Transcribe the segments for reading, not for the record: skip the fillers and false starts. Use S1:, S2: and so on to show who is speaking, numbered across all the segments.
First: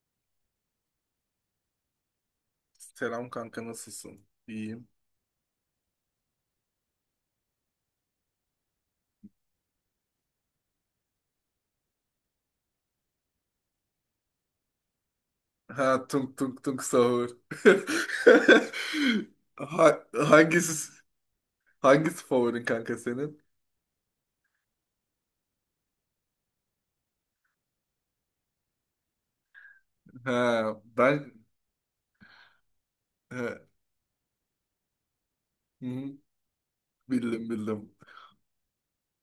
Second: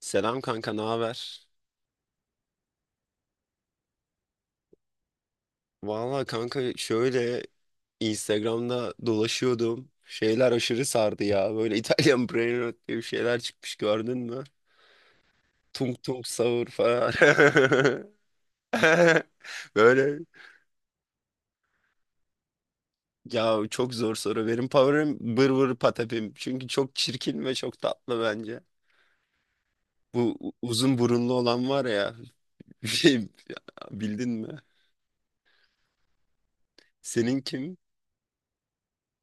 S1: Selam kanka, ne haber?
S2: Selam kanka, nasılsın? İyiyim.
S1: Valla kanka şöyle Instagram'da dolaşıyordum. Şeyler aşırı sardı ya. Böyle İtalyan Brain diye bir şeyler çıkmış, gördün mü? Tung
S2: Ha,
S1: tung
S2: tunk tunk
S1: sahur
S2: tunk
S1: falan.
S2: sahur. Ha-
S1: Böyle
S2: hangisi hangisi favorin kanka senin?
S1: ya, çok zor soru. Benim favorim bır bır patapim. Çünkü çok çirkin ve çok tatlı bence. Bu
S2: Ha,
S1: uzun burunlu
S2: ben.
S1: olan var ya. Şey,
S2: He.
S1: bildin mi?
S2: Hı.
S1: Senin
S2: Bildim,
S1: kim?
S2: bildim.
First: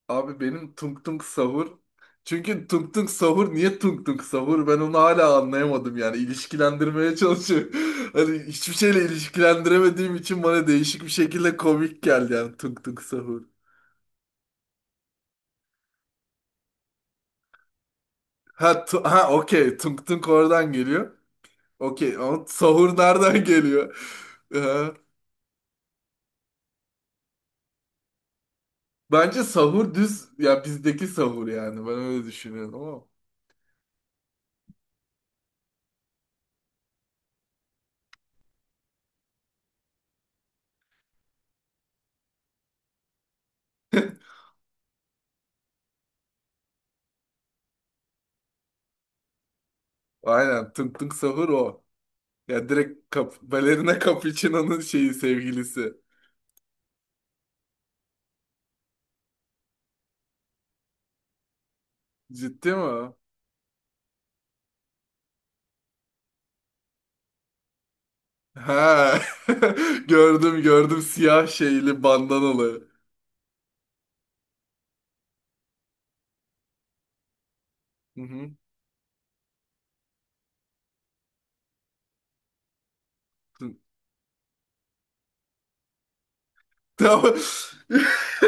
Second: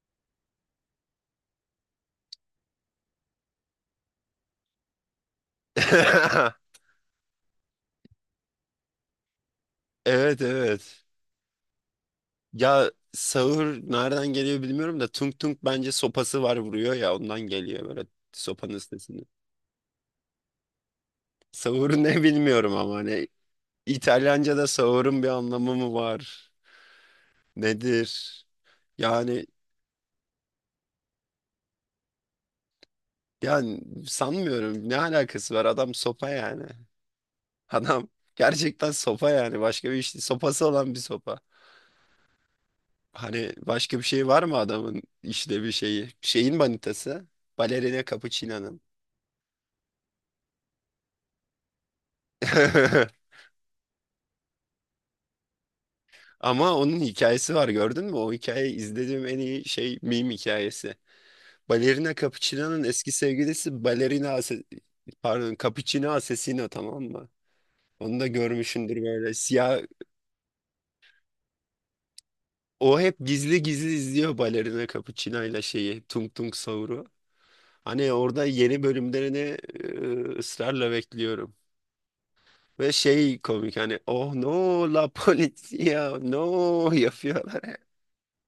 S2: Abi, benim tunk tunk sahur. Çünkü tunk tunk sahur niye tunk tunk sahur? Ben onu hala anlayamadım yani. İlişkilendirmeye çalışıyorum. Hani hiçbir şeyle ilişkilendiremediğim
S1: Evet,
S2: için bana
S1: evet.
S2: değişik bir şekilde komik geldi yani tunk
S1: Ya
S2: tunk sahur.
S1: sağır nereden geliyor bilmiyorum da tung tung bence sopası var, vuruyor ya, ondan geliyor böyle sopanın
S2: Ha,
S1: sesini.
S2: ha, okey, tunk tunk oradan geliyor.
S1: Sağır
S2: Okey,
S1: ne
S2: ama
S1: bilmiyorum, ama
S2: sahur
S1: hani
S2: nereden geliyor? Ee,
S1: İtalyanca'da sağırın bir anlamı mı var? Nedir?
S2: Bence
S1: Yani
S2: sahur düz ya, bizdeki sahur, yani ben öyle düşünüyorum ama.
S1: yani sanmıyorum, ne alakası var, adam sopa yani. Adam gerçekten sopa yani, başka bir işte sopası olan bir sopa. Hani başka bir şey var mı adamın, işte bir şeyi? Şeyin manitası. Balerina Capuchino'nun.
S2: Aynen, tınk tınk sahur o. Ya direkt kap Balerina Capuchino'nun şeyi, sevgilisi.
S1: Ama onun hikayesi var, gördün mü? O hikayeyi izlediğim en iyi şey meme hikayesi. Balerina
S2: Ciddi
S1: Capuchino'nun
S2: mi
S1: eski
S2: o?
S1: sevgilisi pardon, Capuchino Asesino, tamam mı? Onu da görmüşündür,
S2: Ha.
S1: böyle siyah.
S2: Gördüm, gördüm, siyah şeyli, bandanalı.
S1: O hep gizli gizli izliyor Balerina Capuchino ile şeyi, Tung Tung Saur'u. Hani
S2: Hı
S1: orada
S2: hı.
S1: yeni bölümlerini ısrarla bekliyorum. Ve şey komik, hani oh no la polizia no
S2: Tamam.
S1: yapıyorlar.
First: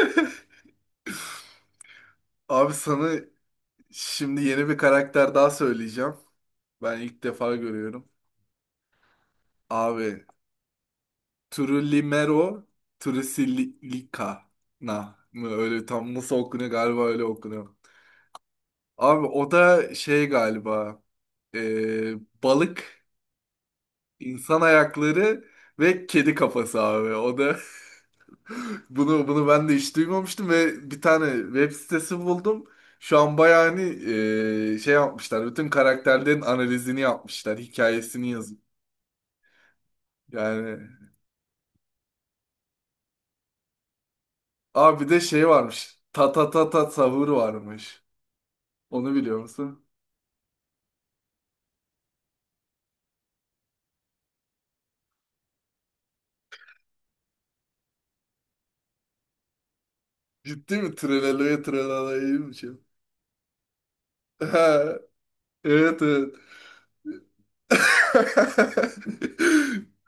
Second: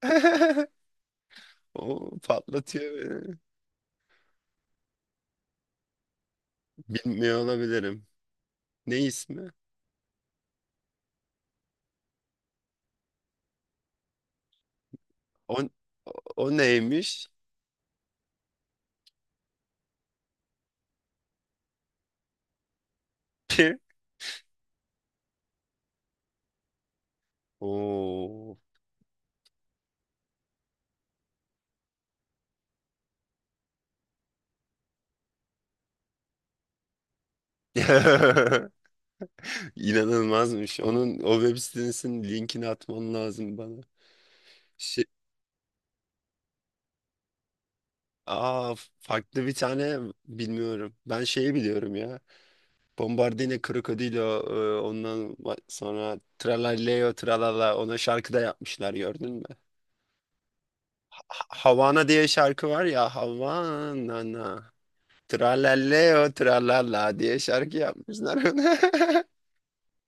S1: O
S2: Abi, sana
S1: patlatıyor.
S2: şimdi yeni bir karakter daha söyleyeceğim. Ben ilk
S1: Bilmiyor
S2: defa
S1: olabilirim.
S2: görüyorum.
S1: Ne ismi?
S2: Abi, Trulimero Trusilicana mı,
S1: O,
S2: öyle tam nasıl
S1: o
S2: okunuyor, galiba öyle
S1: neymiş?
S2: okunuyor. Abi o da şey galiba, e, balık, insan ayakları ve kedi kafası abi. O da
S1: Oo.
S2: bunu ben de hiç duymamıştım ve bir tane web sitesi buldum. Şu an bayağı hani şey yapmışlar. Bütün karakterlerin analizini yapmışlar, hikayesini yazıp.
S1: İnanılmazmış.
S2: Yani.
S1: Onun o web sitesinin linkini atman lazım bana.
S2: Abi,
S1: Şey,
S2: bir de şey varmış. Ta ta ta ta savur varmış.
S1: aa,
S2: Onu biliyor
S1: farklı bir
S2: musun?
S1: tane bilmiyorum. Ben şeyi biliyorum ya. Bombardino Krokodilo, ondan sonra Tralaleo Tralala, ona şarkı da yapmışlar, gördün mü?
S2: Ciddi mi? Treleleye
S1: Havana diye şarkı var
S2: treleleyeymişim.
S1: ya, Havana.
S2: Ha. Evet,
S1: Tralalleo
S2: evet.
S1: tralala diye şarkı yapmışlar ona.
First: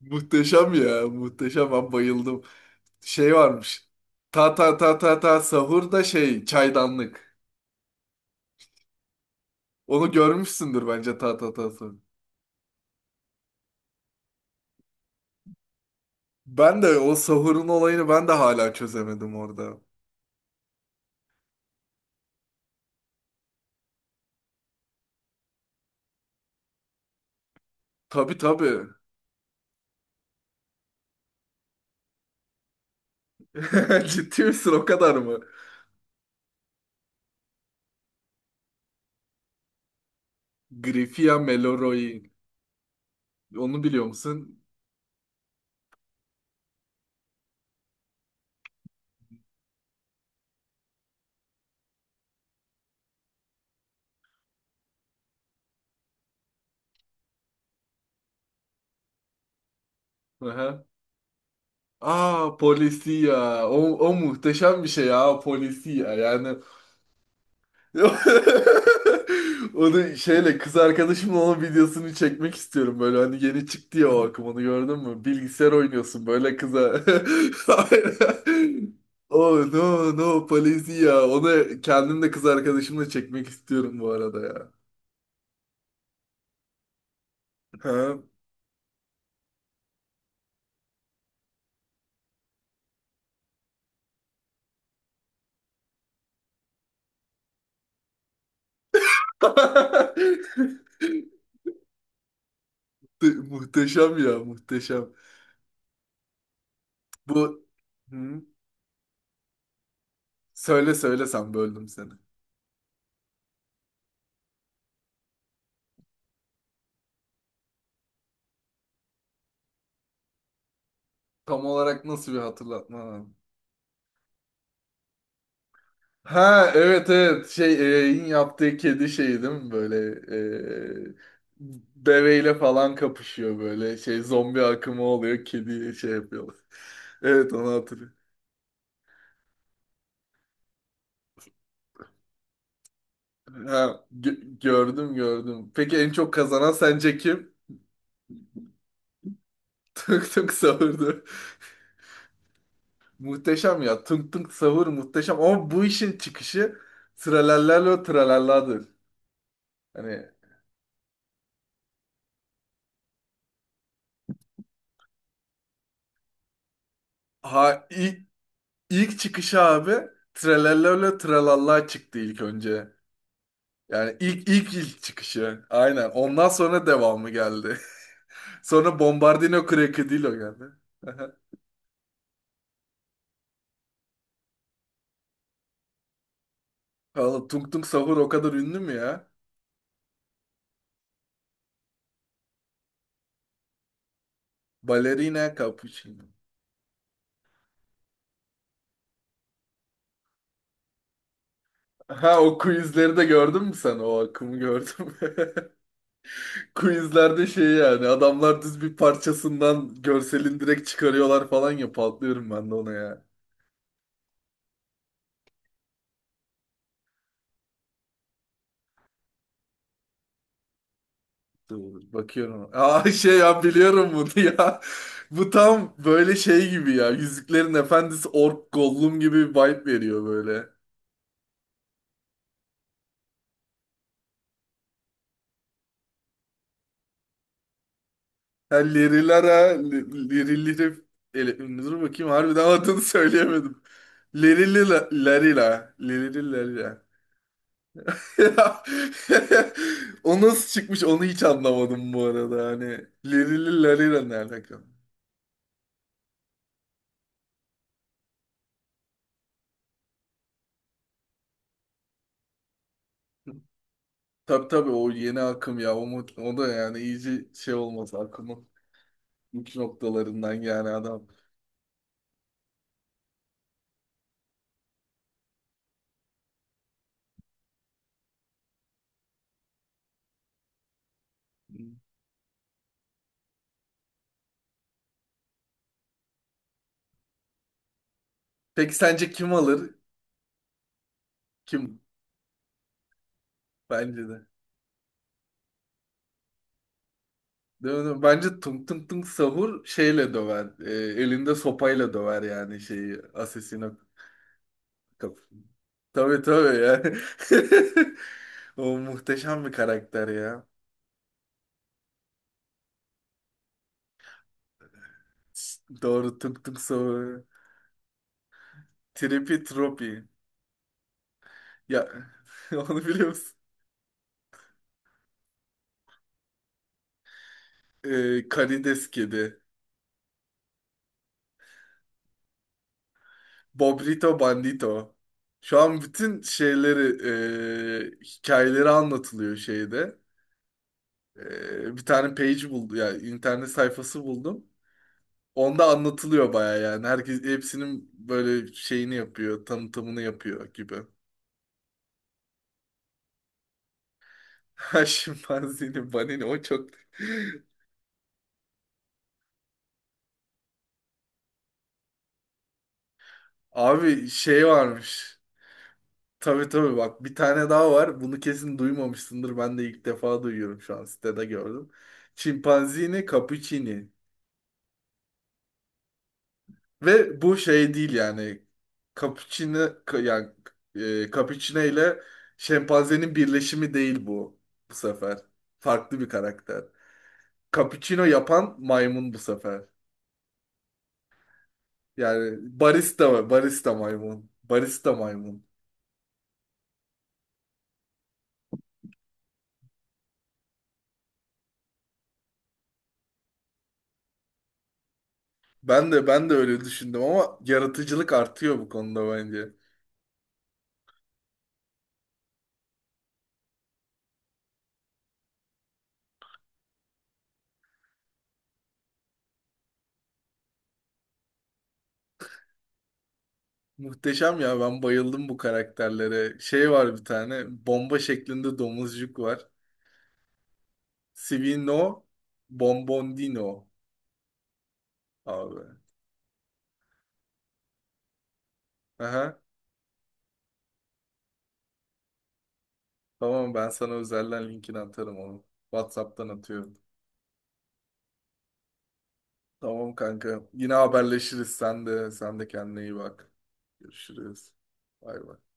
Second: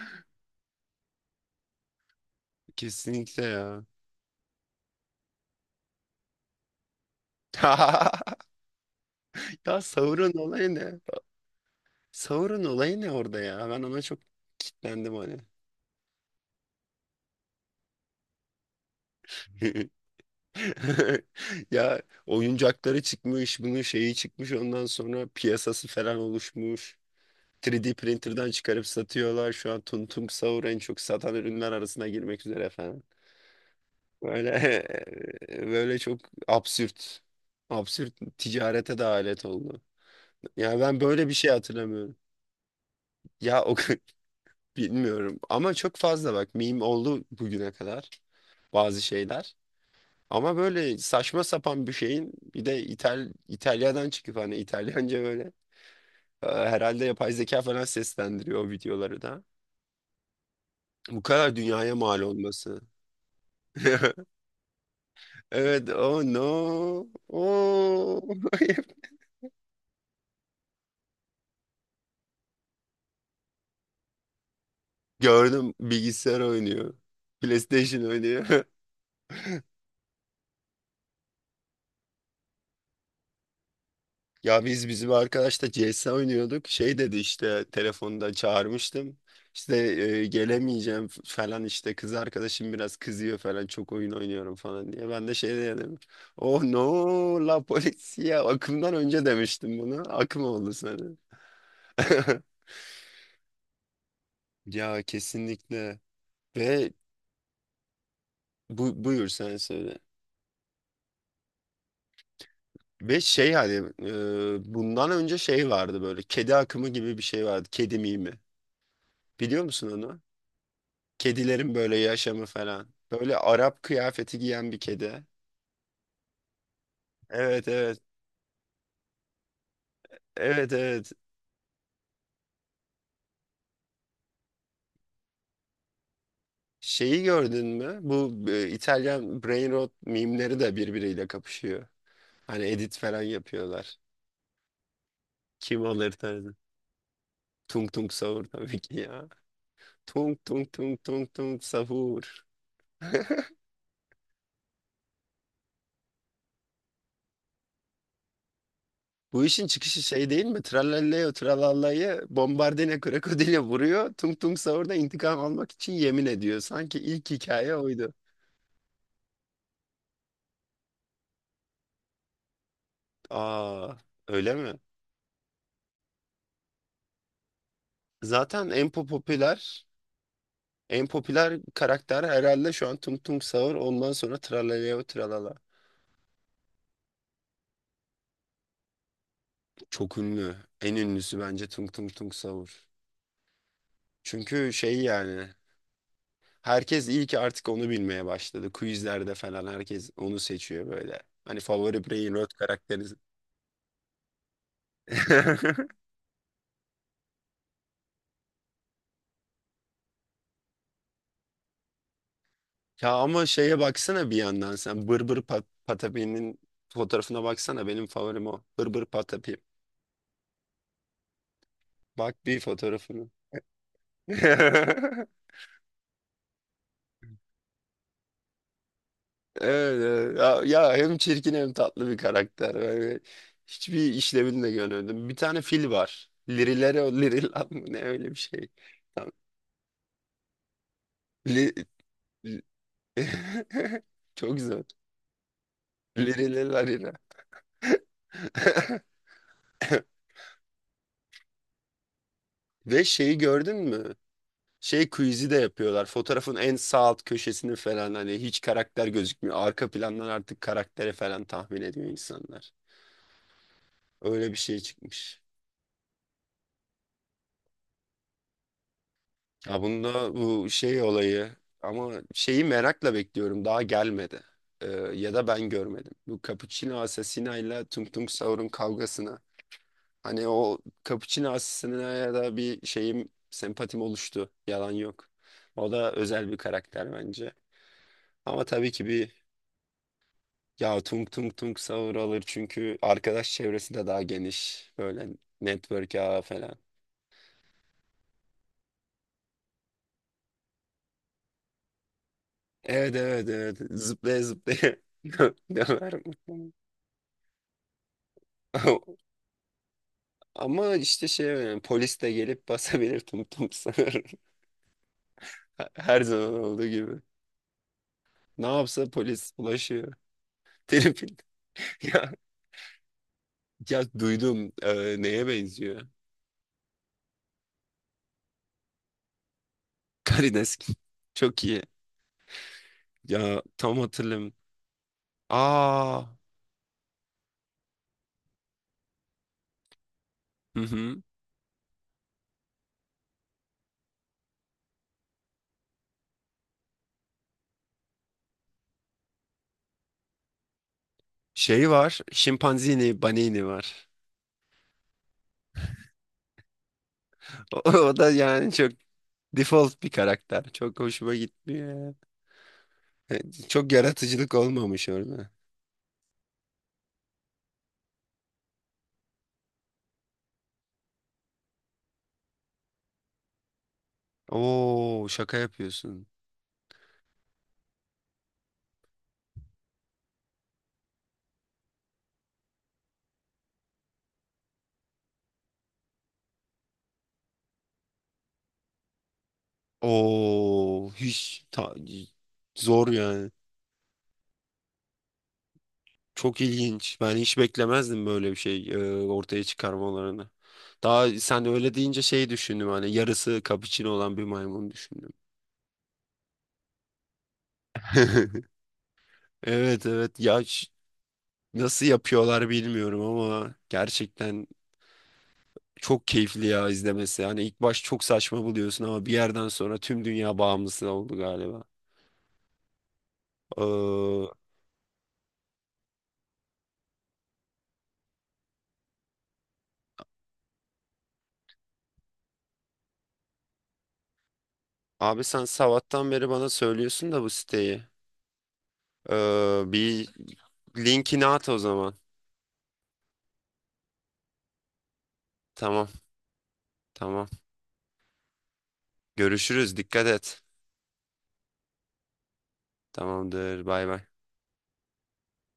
S2: Muhteşem ya. Muhteşem. Ben bayıldım. Şey
S1: Kesinlikle ya.
S2: varmış. Ta ta ta ta ta sahur da şey çaydanlık.
S1: Ya
S2: Onu
S1: Sauron olayı
S2: görmüşsündür
S1: ne?
S2: bence, ta ta ta sahur.
S1: Sauron olayı ne orada ya? Ben ona çok kitlendim hani.
S2: Ben de o sahurun olayını ben de hala çözemedim orada.
S1: Ya oyuncakları çıkmış, bunun şeyi çıkmış, ondan sonra piyasası falan oluşmuş. 3D
S2: Tabii,
S1: printer'dan çıkarıp
S2: tabii.
S1: satıyorlar. Şu an Tuntum Sauron en çok satan ürünler arasına girmek üzere.
S2: Ciddi
S1: Böyle
S2: misin, o kadar mı?
S1: böyle çok absürt. Absürt ticarete de alet oldu. Yani ben böyle bir
S2: Grifia
S1: şey
S2: Meloroi.
S1: hatırlamıyorum. Ya o
S2: Onu biliyor musun?
S1: bilmiyorum, ama çok fazla bak meme oldu bugüne kadar bazı şeyler. Ama böyle saçma sapan bir şeyin, bir de İtalya'dan çıkıp hani İtalyanca böyle herhalde yapay zeka falan seslendiriyor o videoları da.
S2: Aha.
S1: Bu kadar dünyaya mal
S2: Aa,
S1: olması.
S2: polisiya. O muhteşem bir şey ya
S1: Evet,
S2: polisiya.
S1: oh
S2: Yani
S1: no. Oh.
S2: onu şeyle, kız arkadaşımla onun videosunu çekmek istiyorum, böyle, hani yeni çıktı ya o akım, onu gördün mü? Bilgisayar
S1: Gördüm,
S2: oynuyorsun
S1: bilgisayar
S2: böyle
S1: oynuyor.
S2: kıza.
S1: PlayStation oynuyor.
S2: Oh no no polisiya. Onu kendim de kız arkadaşımla çekmek istiyorum bu arada
S1: Ya
S2: ya.
S1: biz bizim arkadaşla CS oynuyorduk. Şey dedi, işte
S2: Ha?
S1: telefonda çağırmıştım. İşte gelemeyeceğim falan, işte kız arkadaşım biraz kızıyor falan, çok oyun oynuyorum falan diye. Ben de şey dedim. Oh no la polizia akımdan önce demiştim bunu. Akım oldu sana.
S2: Muhteşem ya,
S1: Ya
S2: muhteşem.
S1: kesinlikle. Ve
S2: Bu Hı?
S1: buyur sen söyle.
S2: Söyle, söyle sen, böldüm seni.
S1: Ve şey hani bundan önce şey vardı, böyle kedi akımı gibi bir şey vardı. Kedi mimi. Biliyor musun onu?
S2: Tam
S1: Kedilerin böyle
S2: olarak nasıl bir
S1: yaşamı falan.
S2: hatırlatma?
S1: Böyle Arap kıyafeti giyen bir kedi.
S2: Ha, evet, evet,
S1: Evet,
S2: şey,
S1: evet.
S2: in yaptığı kedi şeyi değil mi, böyle
S1: Evet, evet.
S2: e, deveyle falan kapışıyor, böyle şey zombi akımı oluyor, kedi şey yapıyorlar.
S1: Şeyi
S2: Evet,
S1: gördün
S2: onu
S1: mü?
S2: hatırlıyorum.
S1: Bu İtalyan brain rot mimleri de birbiriyle kapışıyor. Hani edit falan yapıyorlar.
S2: Ha, gördüm, gördüm.
S1: Kim
S2: Peki en
S1: alır
S2: çok
S1: tarzı.
S2: kazanan sence kim?
S1: Tung tung sahur tabii ki ya.
S2: Tunk
S1: Tung
S2: tunk
S1: tung tung
S2: sahurdu.
S1: tung tung sahur.
S2: Muhteşem ya. Tunk tunk sahur muhteşem. Ama bu işin çıkışı tralallerle o tralalladır.
S1: Bu işin çıkışı
S2: Hani.
S1: şey değil mi? Trallalleo tralallayı bombardine krokodile vuruyor. Tung Tung Sahur'da intikam almak için yemin ediyor. Sanki ilk hikaye
S2: Ha,
S1: oydu.
S2: ilk çıkışı abi, Trelellele Trelalla çıktı ilk önce.
S1: Aa,
S2: Yani
S1: öyle mi?
S2: ilk çıkışı. Aynen. Ondan sonra devamı geldi.
S1: Zaten en
S2: Sonra Bombardino
S1: popüler
S2: Crocodilo geldi.
S1: en popüler karakter herhalde şu an Tung Tung Sahur. Ondan sonra Trallalleo tralala.
S2: Oğlum, Tung Tung Sahur o kadar ünlü mü ya?
S1: Çok ünlü. En ünlüsü bence Tung Tung Tung Sahur. Çünkü şey yani
S2: Balerina Cappuccino.
S1: herkes iyi ki artık onu bilmeye başladı. Quizlerde falan herkes onu seçiyor böyle. Hani favori Brain
S2: Ha,
S1: Rot
S2: o
S1: karakteri.
S2: quizleri de gördün mü sen? O akımı gördüm mü? Quizlerde şey yani adamlar düz bir parçasından görselin direkt çıkarıyorlar falan ya, patlıyorum ben de ona
S1: Ya
S2: ya.
S1: ama şeye baksana, bir yandan sen Bırbır Pat Patapi'nin fotoğrafına baksana, benim favorim o. Bırbır Patapi.
S2: Dur,
S1: Bak bir
S2: bakıyorum. Aa,
S1: fotoğrafını.
S2: şey ya, biliyorum bunu ya. Bu tam böyle şey gibi ya. Yüzüklerin Efendisi Ork Gollum gibi bir vibe
S1: Evet,
S2: veriyor
S1: evet. Ya,
S2: böyle.
S1: ya hem çirkin hem tatlı bir karakter. Yani hiçbir işlevini de görmedim. Bir tane fil var. Lirilere Lirilan mı ne, öyle bir şey.
S2: Ha,
S1: Tam-
S2: Lerilara, Liriliri...
S1: Li-
S2: Dur bakayım,
S1: li-
S2: harbiden adını söyleyemedim.
S1: Çok güzel.
S2: Lerilila, Lerila, Lerilara.
S1: Lirilelarina.
S2: Ya. O nasıl çıkmış, onu hiç anlamadım bu arada. Hani
S1: Ve şeyi gördün mü?
S2: Lerilara ne alaka?
S1: Şey quiz'i de yapıyorlar. Fotoğrafın en sağ alt köşesini falan, hani hiç karakter gözükmüyor. Arka plandan artık karaktere falan tahmin ediyor insanlar. Öyle bir
S2: Tabii,
S1: şey
S2: tabii o yeni
S1: çıkmış.
S2: akım ya. O da yani iyice şey olmaz akımı. Uç
S1: Ya bunda
S2: noktalarından
S1: bu
S2: yani
S1: şey
S2: adam.
S1: olayı, ama şeyi merakla bekliyorum. Daha gelmedi. Ya da ben görmedim. Bu Cappuccino Assassina ile Tung Tung Saur'un kavgasına. Hani o Cappuccino Assassina'ya da bir şeyim, sempatim oluştu. Yalan yok. O da özel bir karakter bence. Ama tabii
S2: Peki
S1: ki
S2: sence
S1: bir.
S2: kim alır?
S1: Ya tung tung tung
S2: Kim?
S1: sahur alır, çünkü arkadaş çevresi de daha
S2: Bence de.
S1: geniş. Böyle network ağı falan.
S2: Değil mi? Bence tung tung tung sahur şeyle döver. E, elinde sopayla döver yani
S1: Evet,
S2: şeyi.
S1: evet, evet,
S2: Asesino
S1: zıplaya zıplaya
S2: kap.
S1: döver
S2: Tabii,
S1: muhtemelen.
S2: tabii ya. O muhteşem bir karakter ya.
S1: Ama işte şey yani, polis de gelip basabilir tum tum sahur. Her
S2: Doğru,
S1: zaman
S2: tung tung
S1: olduğu gibi.
S2: sahur.
S1: Ne yapsa polis
S2: Tripi
S1: ulaşıyor.
S2: Tropi.
S1: Telefon.
S2: Ya,
S1: Ya,
S2: onu biliyor musun?
S1: ya duydum, neye benziyor?
S2: E, karides kedi.
S1: Karidesk. Çok iyi. Ya tam
S2: Bobrito
S1: hatırlamıyorum.
S2: Bandito. Şu an
S1: Aa.
S2: bütün şeyleri, hikayeleri anlatılıyor şeyde.
S1: Hı hı.
S2: E, bir tane page buldum, yani internet sayfası buldum. Onda anlatılıyor baya yani. Herkes hepsinin böyle şeyini yapıyor, tanıtımını yapıyor gibi.
S1: Şey var. Şimpanzini, banini var.
S2: Ha, şimpanzini banini o çok...
S1: O, o da yani çok default bir karakter. Çok hoşuma gitmiyor ya. Çok
S2: Abi,
S1: yaratıcılık
S2: şey
S1: olmamış
S2: varmış.
S1: orada.
S2: Tabii, tabii, bak bir tane daha var. Bunu kesin duymamışsındır. Ben de ilk defa duyuyorum, şu an sitede gördüm. Çimpanzini cappuccini.
S1: Oo şaka yapıyorsun.
S2: Ve bu şey değil yani. Cappuccino, yani, cappuccino ile şempanzenin birleşimi değil bu bu sefer. Farklı bir karakter. Cappuccino yapan maymun bu sefer.
S1: Oo hiç
S2: Yani
S1: zor yani.
S2: barista maymun. Barista maymun.
S1: Çok ilginç. Ben hiç beklemezdim böyle bir şey ortaya çıkarmalarını. Daha sen öyle deyince şey düşündüm, hani yarısı kapıçino olan bir maymun düşündüm.
S2: Ben de öyle düşündüm ama yaratıcılık artıyor bu konuda bence.
S1: Evet evet ya nasıl yapıyorlar bilmiyorum, ama gerçekten çok keyifli ya izlemesi. Hani ilk baş çok saçma buluyorsun, ama bir yerden sonra tüm dünya bağımlısı oldu galiba. Ee,
S2: Muhteşem ya, ben bayıldım bu karakterlere. Şey var, bir tane bomba şeklinde domuzcuk var. Sivino Bombondino
S1: abi sen
S2: abi.
S1: sabahtan beri bana söylüyorsun da bu siteyi.
S2: Aha,
S1: Bir linkini at o zaman.
S2: tamam, ben sana özelden linkini atarım onu.
S1: Tamam,
S2: WhatsApp'tan atıyorum.
S1: tamam. Görüşürüz.
S2: Tamam
S1: Dikkat et.
S2: kanka. Yine haberleşiriz. Sen de kendine iyi bak.
S1: Tamamdır. Bay bay.
S2: Görüşürüz. Bay bay.